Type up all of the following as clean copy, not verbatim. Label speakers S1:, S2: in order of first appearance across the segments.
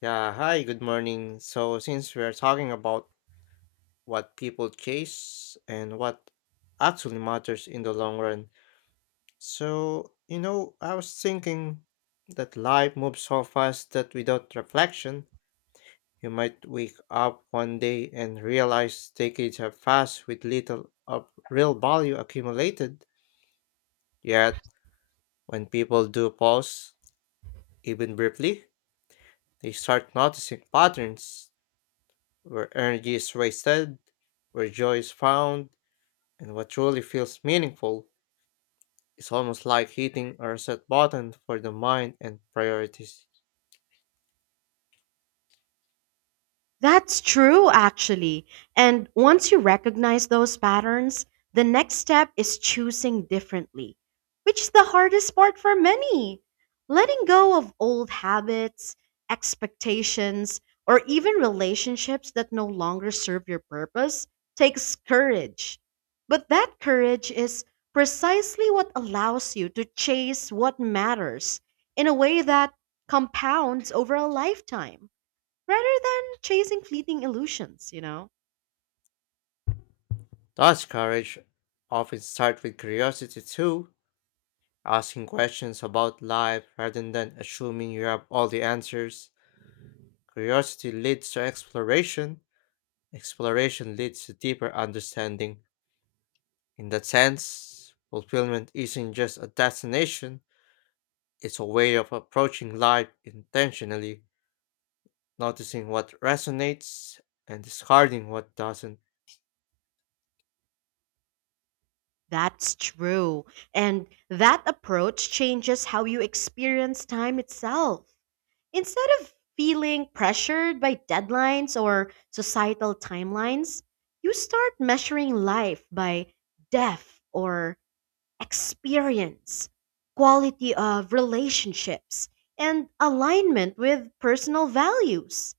S1: Yeah, hi, good morning. So, since we're talking about what people chase and what actually matters in the long run, I was thinking that life moves so fast that without reflection, you might wake up one day and realize decades have passed with little of real value accumulated. Yet, when people do pause, even briefly, they start noticing patterns where energy is wasted, where joy is found, and what truly feels meaningful. It's almost like hitting a reset button for the mind and priorities.
S2: That's true, actually. And once you recognize those patterns, the next step is choosing differently, which is the hardest part for many. Letting go of old habits, expectations, or even relationships that no longer serve your purpose takes courage. But that courage is precisely what allows you to chase what matters in a way that compounds over a lifetime rather than chasing fleeting illusions?
S1: Thus, courage often starts with curiosity too, asking questions about life rather than assuming you have all the answers. Curiosity leads to exploration, exploration leads to deeper understanding. In that sense, fulfillment isn't just a destination, it's a way of approaching life intentionally, noticing what resonates and discarding what doesn't.
S2: That's true. And that approach changes how you experience time itself. Instead of feeling pressured by deadlines or societal timelines, you start measuring life by depth or experience, quality of relationships, and alignment with personal values.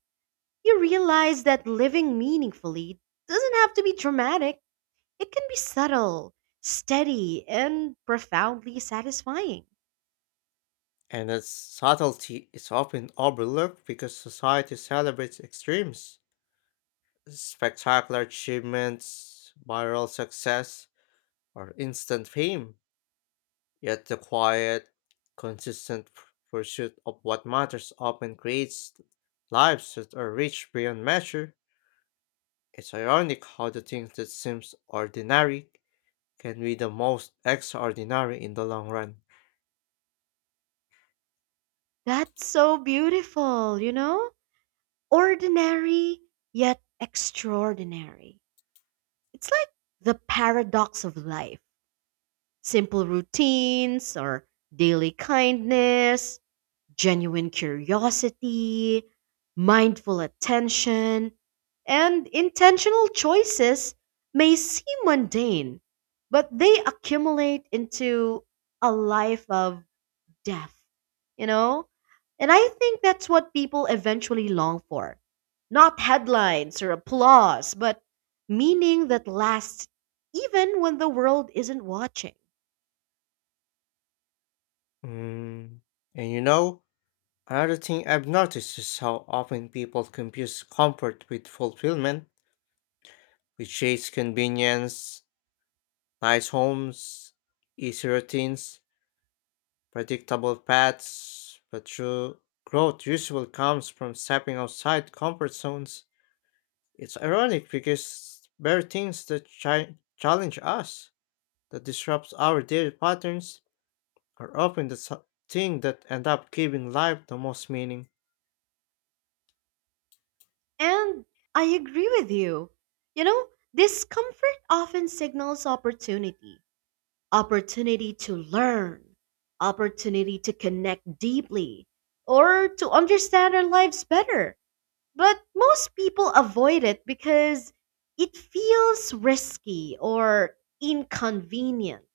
S2: You realize that living meaningfully doesn't have to be dramatic. It can be subtle, steady, and profoundly satisfying.
S1: And that subtlety is often overlooked because society celebrates extremes, spectacular achievements, viral success, or instant fame. Yet the quiet, consistent p- pursuit of what matters often creates lives that are rich beyond measure. It's ironic how the things that seems ordinary can be the most extraordinary in the long run.
S2: That's so beautiful? Ordinary, yet extraordinary. It's like the paradox of life, simple routines or daily kindness, genuine curiosity, mindful attention, and intentional choices may seem mundane, but they accumulate into a life of depth, you know? And I think that's what people eventually long for. Not headlines or applause, but meaning that lasts even when the world isn't watching.
S1: Mm. And you know, another thing I've noticed is how often people confuse comfort with fulfillment, which chase convenience, nice homes, easy routines, predictable paths, but true growth usually comes from stepping outside comfort zones. It's ironic because there are things that challenge us, that disrupts our daily patterns, are often the thing that end up giving life the most meaning.
S2: And I agree with you. You know, Discomfort often signals opportunity, opportunity to learn, opportunity to connect deeply, or to understand our lives better. But most people avoid it because it feels risky or inconvenient.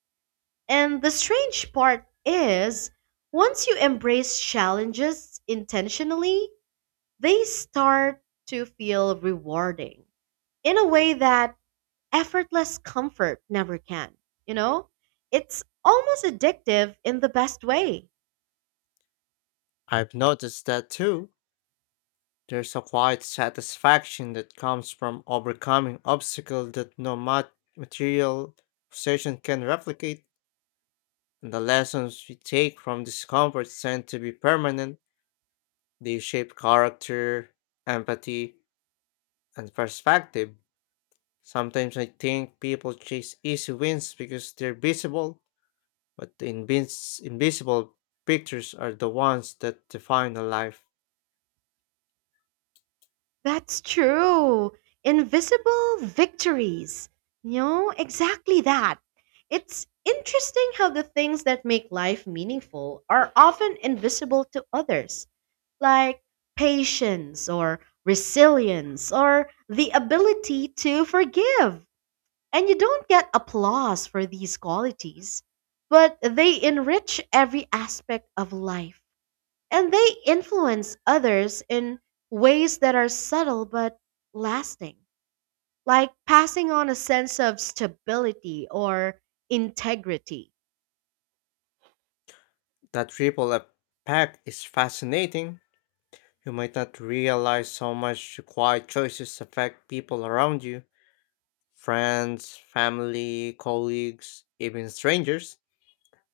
S2: And the strange part is, once you embrace challenges intentionally, they start to feel rewarding in a way that effortless comfort never can. You know, it's almost addictive in the best way.
S1: I've noticed that too. There's a quiet satisfaction that comes from overcoming obstacles that no mat- material possession can replicate, and the lessons we take from discomfort tend to be permanent. They shape character, empathy, and perspective. Sometimes I think people chase easy wins because they're visible, but the invisible pictures are the ones that define a life.
S2: That's true. Invisible victories. Exactly that. It's interesting how the things that make life meaningful are often invisible to others, like patience or resilience or the ability to forgive. And you don't get applause for these qualities, but they enrich every aspect of life. And they influence others in ways that are subtle but lasting, like passing on a sense of stability or integrity.
S1: That ripple effect is fascinating. You might not realize how much your quiet choices affect people around you, friends, family, colleagues, even strangers.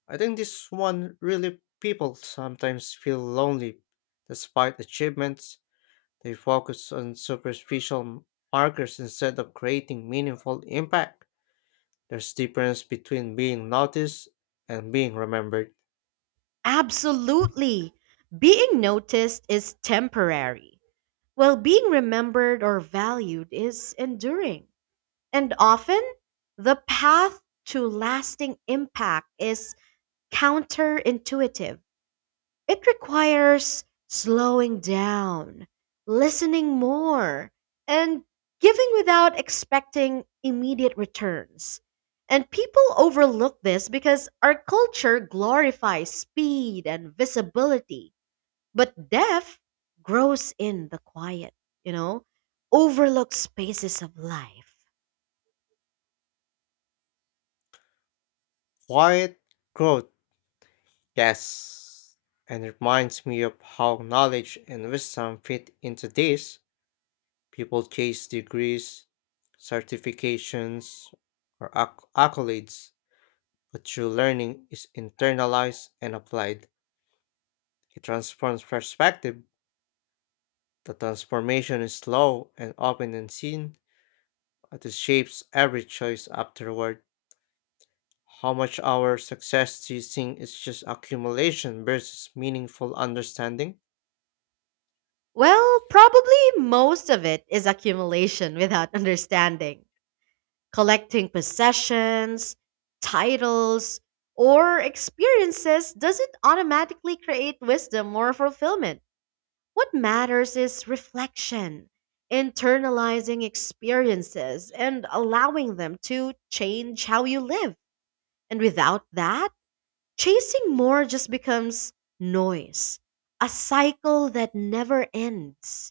S1: I think this one really people sometimes feel lonely despite achievements. They focus on superficial markers instead of creating meaningful impact. There's difference between being noticed and being remembered.
S2: Absolutely. Being noticed is temporary, while being remembered or valued is enduring. And often, the path to lasting impact is counterintuitive. It requires slowing down, listening more, and giving without expecting immediate returns. And people overlook this because our culture glorifies speed and visibility, but depth grows in the quiet, you know, overlooked spaces of life.
S1: Quiet growth, yes. And it reminds me of how knowledge and wisdom fit into this. People chase degrees, certifications, or accolades, but true learning is internalized and applied. It transforms perspective. The transformation is slow and often unseen, but it shapes every choice afterward. How much our success do you think is just accumulation versus meaningful understanding?
S2: Well, probably most of it is accumulation without understanding. Collecting possessions, titles, or experiences doesn't automatically create wisdom or fulfillment. What matters is reflection, internalizing experiences, and allowing them to change how you live. And without that, chasing more just becomes noise, a cycle that never ends.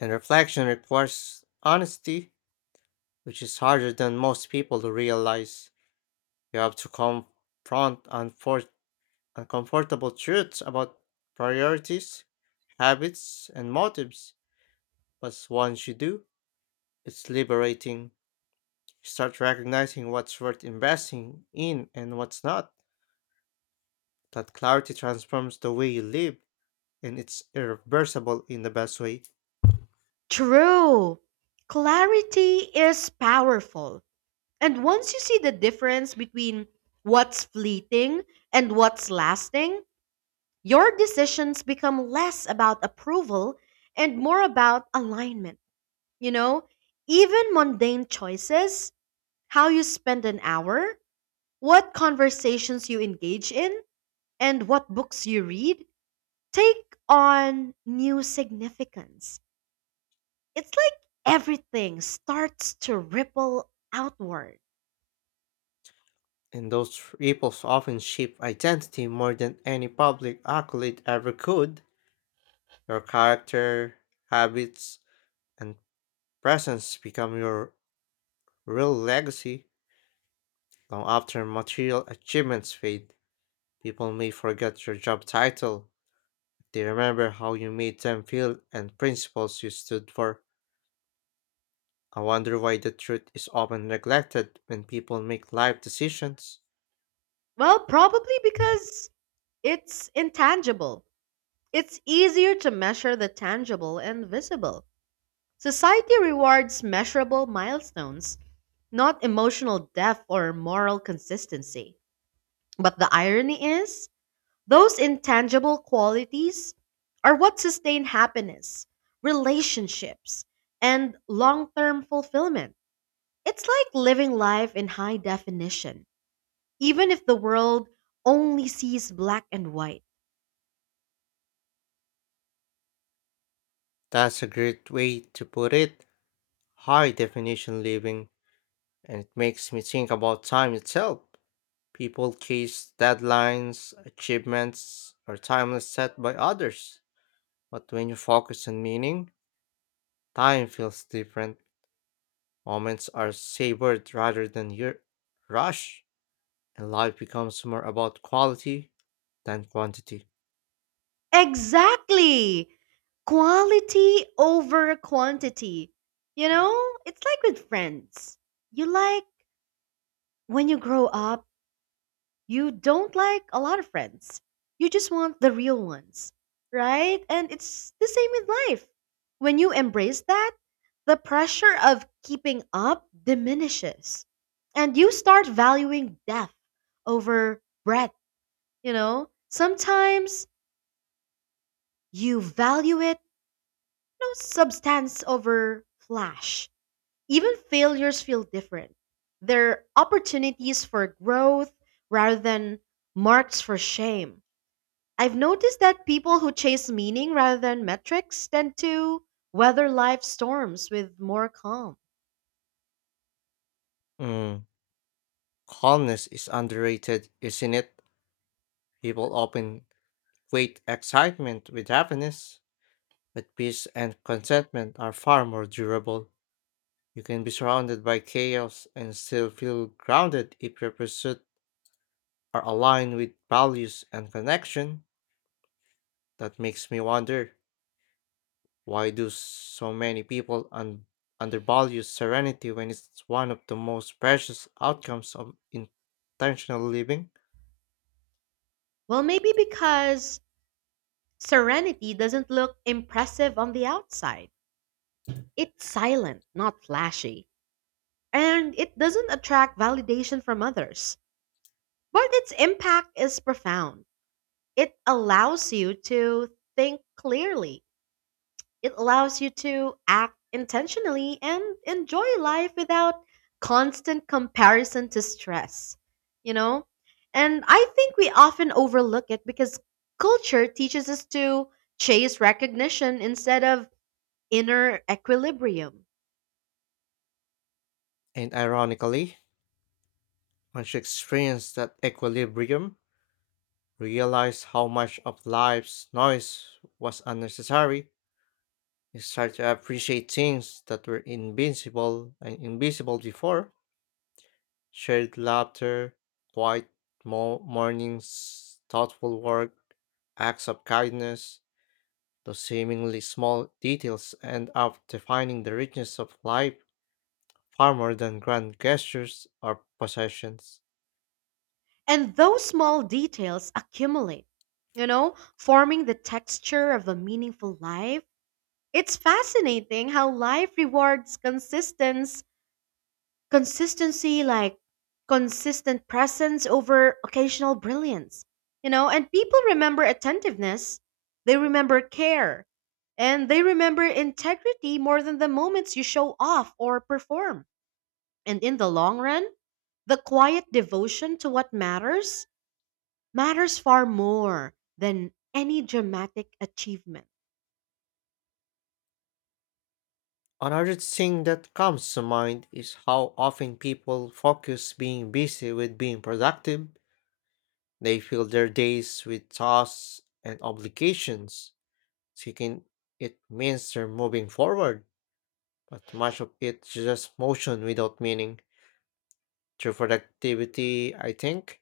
S1: And reflection requires honesty, which is harder than most people to realize. You have to confront uncomfortable truths about priorities, habits, and motives. But once you do, it's liberating. You start recognizing what's worth investing in and what's not. That clarity transforms the way you live and it's irreversible in the best way.
S2: True, clarity is powerful. And once you see the difference between what's fleeting and what's lasting, your decisions become less about approval and more about alignment. You know, even mundane choices, how you spend an hour, what conversations you engage in, and what books you read, take on new significance. It's like everything starts to ripple outward.
S1: And those ripples often shape identity more than any public accolade ever could. Your character, habits, and presence become your real legacy. Long after material achievements fade, people may forget your job title. They remember how you made them feel and principles you stood for. I wonder why the truth is often neglected when people make life decisions.
S2: Well, probably because it's intangible. It's easier to measure the tangible and visible. Society rewards measurable milestones, not emotional depth or moral consistency. But the irony is, those intangible qualities are what sustain happiness, relationships, and long term fulfillment. It's like living life in high definition, even if the world only sees black and white.
S1: That's a great way to put it. High definition living, and it makes me think about time itself. People chase deadlines, achievements, or timelines set by others. But when you focus on meaning, time feels different. Moments are savored rather than your rush, and life becomes more about quality than quantity.
S2: Exactly. Quality over quantity. You know, it's like with friends. You like, when you grow up, you don't like a lot of friends. You just want the real ones, right? And it's the same with life. When you embrace that, the pressure of keeping up diminishes. And you start valuing depth over breadth? Sometimes you value it. No substance over flash. Even failures feel different. They're opportunities for growth rather than marks for shame. I've noticed that people who chase meaning rather than metrics tend to weather life storms with more calm.
S1: Mm. Calmness is underrated, isn't it? People often equate excitement with happiness. But peace and contentment are far more durable. You can be surrounded by chaos and still feel grounded if your pursuits are aligned with values and connection. That makes me wonder, why do so many people undervalue serenity when it's one of the most precious outcomes of intentional living?
S2: Well, maybe because serenity doesn't look impressive on the outside. It's silent, not flashy, and it doesn't attract validation from others. But its impact is profound. It allows you to think clearly. It allows you to act intentionally and enjoy life without constant comparison to stress, you know? And I think we often overlook it because culture teaches us to chase recognition instead of inner equilibrium.
S1: And ironically, once you experience that equilibrium, realize how much of life's noise was unnecessary. You start to appreciate things that were invincible and invisible before, shared laughter, quiet mornings, thoughtful work, acts of kindness. Those seemingly small details end up defining the richness of life far more than grand gestures or possessions.
S2: And those small details accumulate, forming the texture of a meaningful life. It's fascinating how life rewards consistency, like consistent presence over occasional brilliance. And people remember attentiveness, they remember care, and they remember integrity more than the moments you show off or perform. And in the long run, the quiet devotion to what matters matters far more than any dramatic achievement.
S1: Another thing that comes to mind is how often people focus being busy with being productive. They fill their days with tasks and obligations, thinking it means they're moving forward, but much of it's just motion without meaning. True productivity, I think,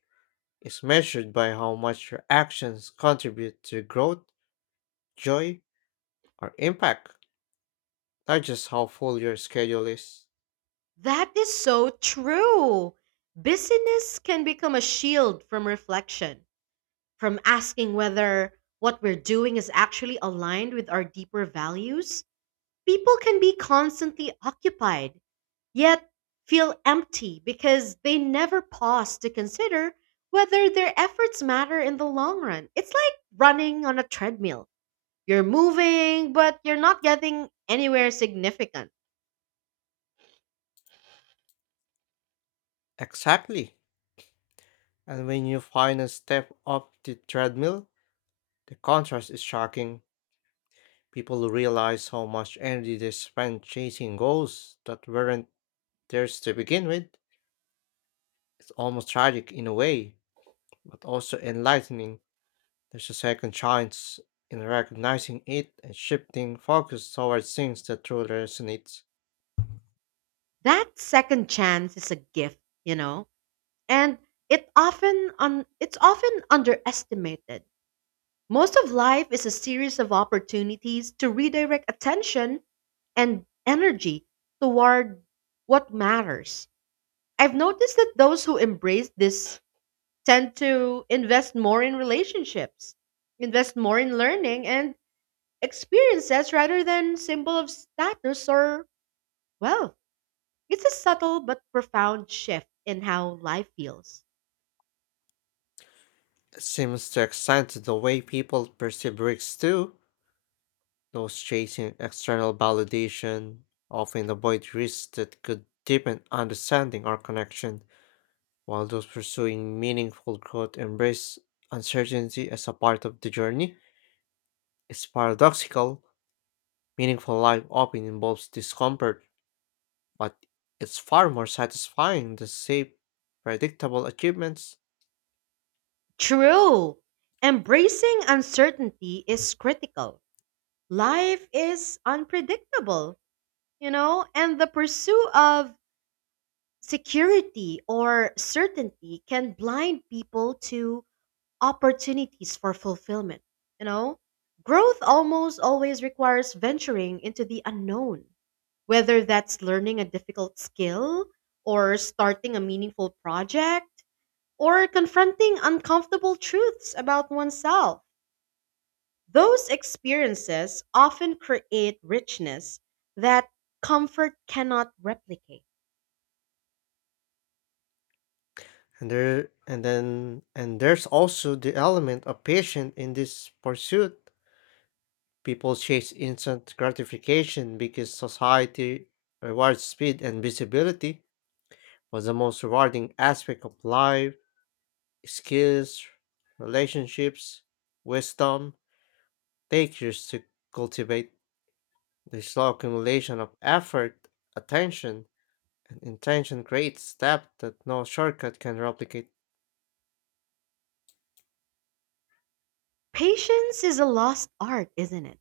S1: is measured by how much your actions contribute to growth, joy, or impact, not just how full your schedule is.
S2: That is so true. Busyness can become a shield from reflection, from asking whether what we're doing is actually aligned with our deeper values. People can be constantly occupied, yet feel empty because they never pause to consider whether their efforts matter in the long run. It's like running on a treadmill. You're moving, but you're not getting anywhere significant.
S1: Exactly. And when you find a step up the treadmill, the contrast is shocking. People realize how much energy they spend chasing goals that weren't theirs to begin with. It's almost tragic in a way, but also enlightening. There's a second chance in recognizing it and shifting focus towards things that truly resonate.
S2: That second chance is a gift, you know? And it's often underestimated. Most of life is a series of opportunities to redirect attention and energy toward what matters. I've noticed that those who embrace this tend to invest more in relationships, invest more in learning and experiences rather than symbol of status or wealth. It's a subtle but profound shift in how life feels.
S1: It seems to extend to the way people perceive risks too. Those chasing external validation often avoid risks that could deepen understanding or connection, while those pursuing meaningful growth embrace uncertainty as a part of the journey. It's paradoxical, meaningful life often involves discomfort, but it's far more satisfying than safe, predictable achievements.
S2: True. Embracing uncertainty is critical. Life is unpredictable, and the pursuit of security or certainty can blind people to opportunities for fulfillment, you know. Growth almost always requires venturing into the unknown, whether that's learning a difficult skill or starting a meaningful project or confronting uncomfortable truths about oneself. Those experiences often create richness that comfort cannot replicate.
S1: And there's also the element of patience in this pursuit. People chase instant gratification because society rewards speed and visibility, but the most rewarding aspect of life, skills, relationships, wisdom, take years to cultivate. The slow accumulation of effort, attention, and intention creates depth that no shortcut can replicate.
S2: Patience is a lost art, isn't it?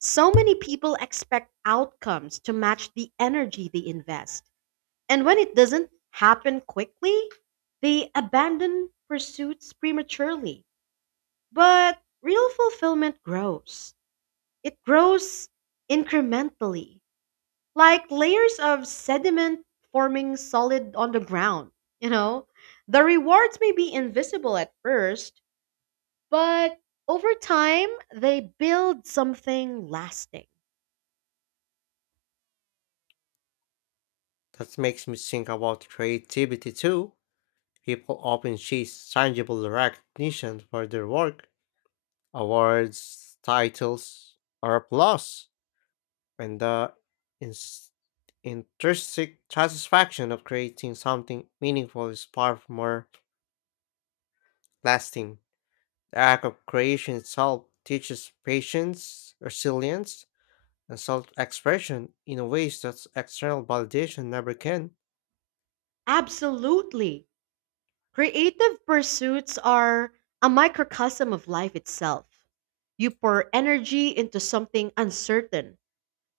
S2: So many people expect outcomes to match the energy they invest. And when it doesn't happen quickly, they abandon pursuits prematurely. But real fulfillment grows incrementally, like layers of sediment forming solid on the ground. You know, the rewards may be invisible at first, but over time, they build something lasting.
S1: That makes me think about creativity too. People often chase tangible recognition for their work, awards, titles, or applause, and the ins- intrinsic satisfaction of creating something meaningful is far more lasting. The act of creation itself teaches patience, resilience, and self expression in ways that external validation never can.
S2: Absolutely. Creative pursuits are a microcosm of life itself. You pour energy into something uncertain,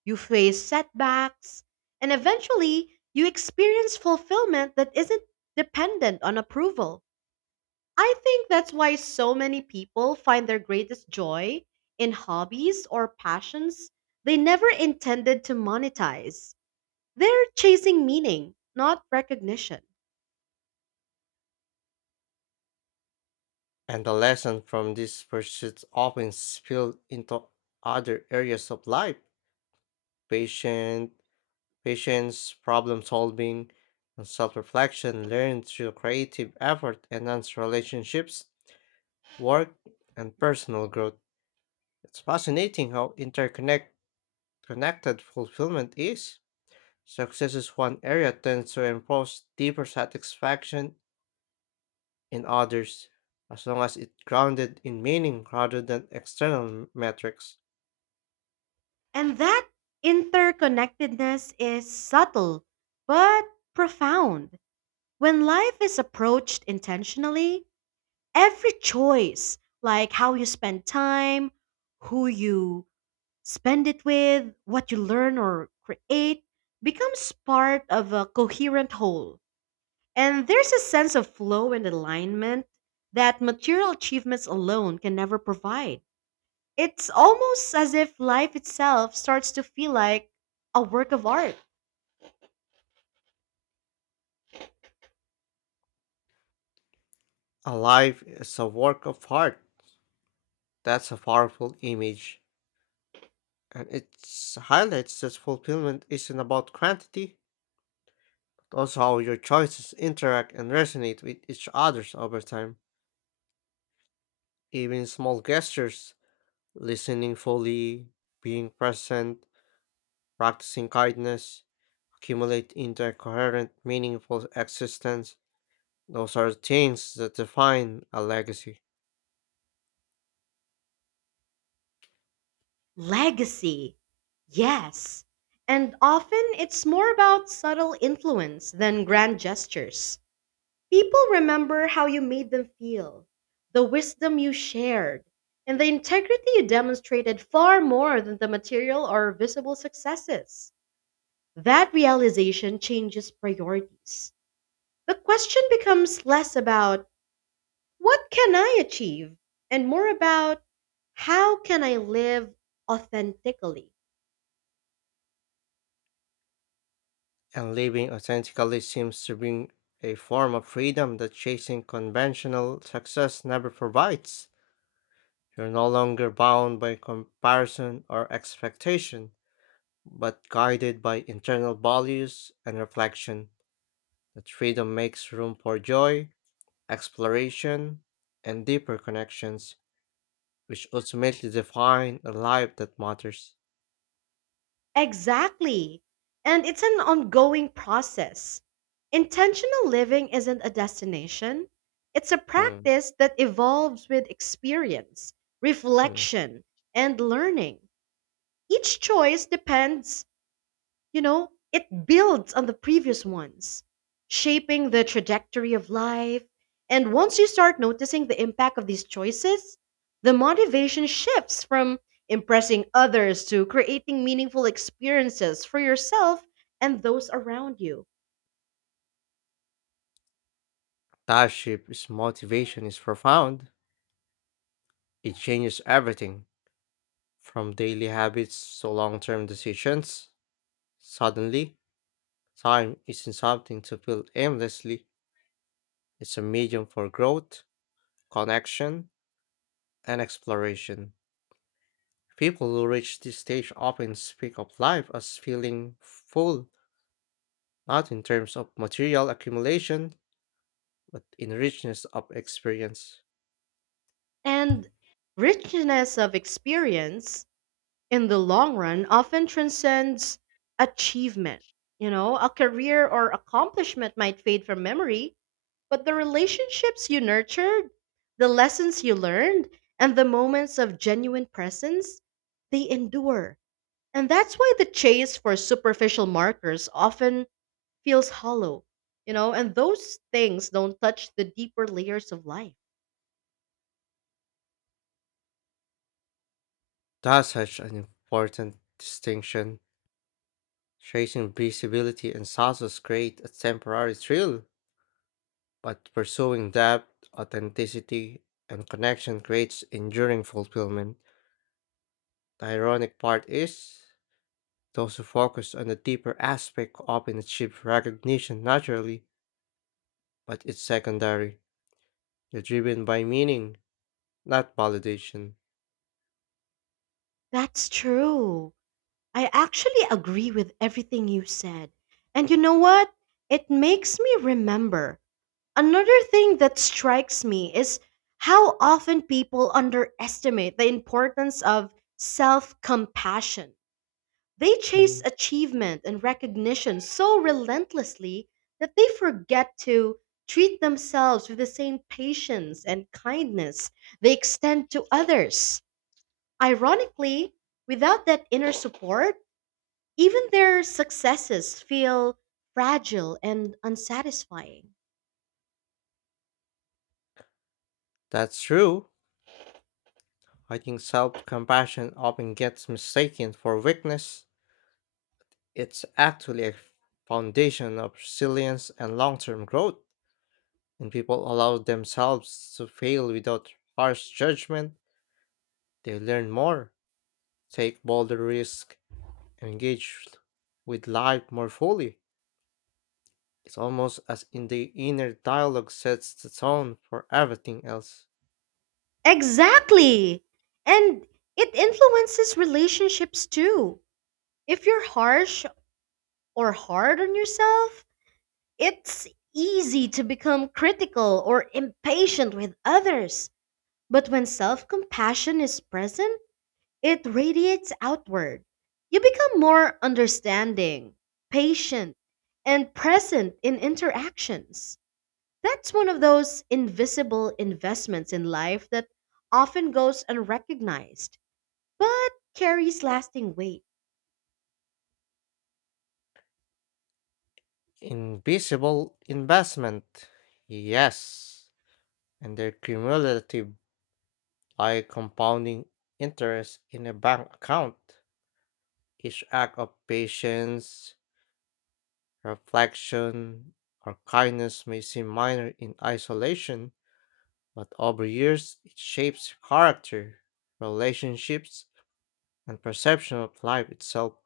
S2: you face setbacks, and eventually you experience fulfillment that isn't dependent on approval. I think that's why so many people find their greatest joy in hobbies or passions they never intended to monetize. They're chasing meaning, not recognition.
S1: And the lesson from this pursuit often spills into other areas of life, patient, patience, problem solving, and self reflection learned through creative effort enhance relationships, work, and personal growth. It's fascinating how interconnected fulfillment is. Success in one area tends to enforce deeper satisfaction in others, as long as it's grounded in meaning rather than external metrics.
S2: And that interconnectedness is subtle but profound. When life is approached intentionally, every choice, like how you spend time, who you spend it with, what you learn or create, becomes part of a coherent whole. And there's a sense of flow and alignment that material achievements alone can never provide. It's almost as if life itself starts to feel like a work of art.
S1: A life is a work of art. That's a powerful image. And it highlights that fulfillment isn't about quantity, but also how your choices interact and resonate with each other over time. Even small gestures, listening fully, being present, practicing kindness, accumulate into a coherent, meaningful existence. Those are things that define a legacy.
S2: Legacy, yes. And often it's more about subtle influence than grand gestures. People remember how you made them feel, the wisdom you shared, and the integrity you demonstrated far more than the material or visible successes. That realization changes priorities. The question becomes less about what can I achieve and more about how can I live authentically.
S1: And living authentically seems to bring a form of freedom that chasing conventional success never provides. You're no longer bound by comparison or expectation, but guided by internal values and reflection. That freedom makes room for joy, exploration, and deeper connections, which ultimately define a life that matters.
S2: Exactly. And it's an ongoing process. Intentional living isn't a destination, it's a
S1: Mm,
S2: practice that evolves with experience,
S1: mm.
S2: reflection, and learning. Each choice depends, it builds on the previous ones, shaping the trajectory of life. And once you start noticing the impact of these choices, the motivation shifts from impressing others to creating meaningful experiences for yourself and those around you.
S1: Taship's motivation is profound. It changes everything from daily habits to long term decisions. Suddenly, time isn't something to fill aimlessly, it's a medium for growth, connection, and exploration. People who reach this stage often speak of life as feeling full, not in terms of material accumulation, but in richness of experience.
S2: And richness of experience in the long run often transcends achievement. You know, a career or accomplishment might fade from memory. But the relationships you nurtured, the lessons you learned, and the moments of genuine presence, they endure. And that's why the chase for superficial markers often feels hollow, and those things don't touch the deeper layers of life.
S1: That's such an important distinction. Chasing visibility and success create a temporary thrill, but pursuing depth, authenticity, and connection creates enduring fulfillment. The ironic part is, those who focus on the deeper aspect often achieve recognition naturally, but it's secondary. They're driven by meaning, not validation.
S2: That's true. I actually agree with everything you said. And you know what? It makes me remember. Another thing that strikes me is how often people underestimate the importance of self compassion. They chase
S1: Mm.
S2: achievement and recognition so relentlessly that they forget to treat themselves with the same patience and kindness they extend to others. Ironically, without that inner support, even their successes feel fragile and unsatisfying.
S1: That's true. I think self compassion often gets mistaken for weakness. It's actually a foundation of resilience and long term growth. When people allow themselves to fail without harsh judgment, they learn more, take bolder risks, and engage with life more fully. It's almost as in the inner dialogue sets the tone for everything else.
S2: Exactly. And it influences relationships too. If you're harsh or hard on yourself, it's easy to become critical or impatient with others. But when self compassion is present, it radiates outward. You become more understanding, patient, and present in interactions. That's one of those invisible investments in life that often goes unrecognized but carries lasting weight.
S1: Invisible investment, yes, and their cumulative by compounding interest in a bank account. Each act of patience, reflection, or kindness may seem minor in isolation, but over years it shapes character, relationships, and perception of life itself.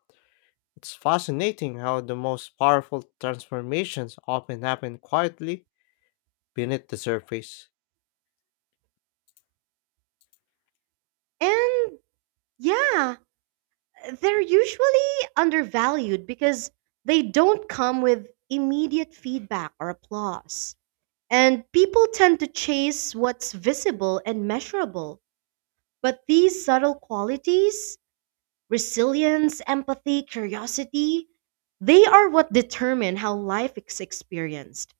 S1: It's fascinating how the most powerful transformations often happen quietly beneath the surface.
S2: And yeah, they're usually undervalued because they don't come with immediate feedback or applause. And people tend to chase what's visible and measurable. But these subtle qualities, resilience, empathy, curiosity, they are what determine how life is experienced.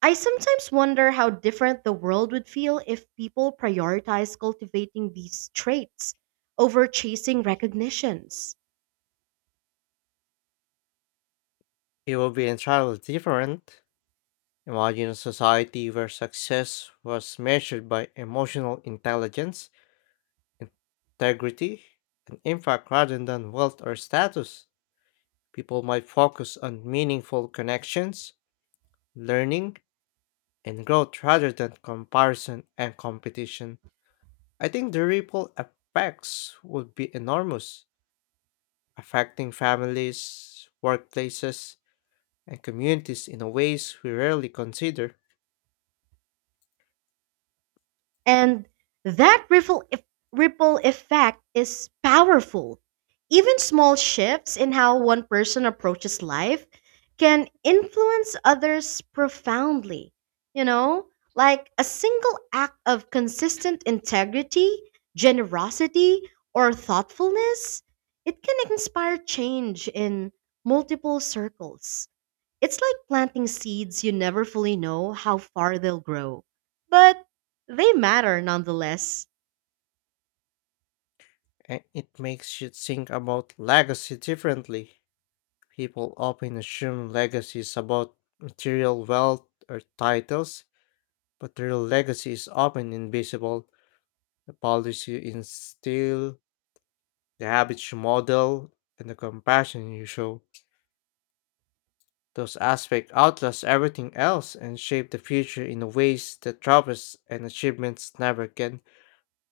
S2: I sometimes wonder how different the world would feel if people prioritized cultivating these traits over chasing recognitions.
S1: It would be entirely different. Imagine a society where success was measured by emotional intelligence, integrity, and impact rather than wealth or status. People might focus on meaningful connections, learning, and growth rather than comparison and competition. I think the ripple effects would be enormous, affecting families, workplaces, and communities in ways we rarely consider,
S2: And that ripple effect is powerful. Even small shifts in how one person approaches life can influence others profoundly. You know, like a single act of consistent integrity, generosity, or thoughtfulness, it can inspire change in multiple circles. It's like planting seeds you never fully know how far they'll grow. But they matter nonetheless.
S1: and it makes you think about legacy differently. People often assume legacies about material wealth or titles, but their legacy is often invisible. The policy you instill, the habits you model, and the compassion you show. Those aspects outlast everything else and shape the future in ways that travels and achievements never can.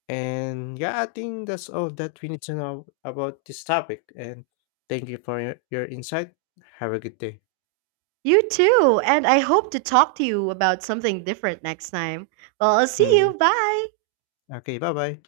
S1: And yeah, I think that's all that we need to know about this topic. And thank you for your insight. Have a good day.
S2: You too, and I hope to talk to you about something different next time. Well, I'll see
S1: Mm.
S2: you. Bye.
S1: Okay, bye bye.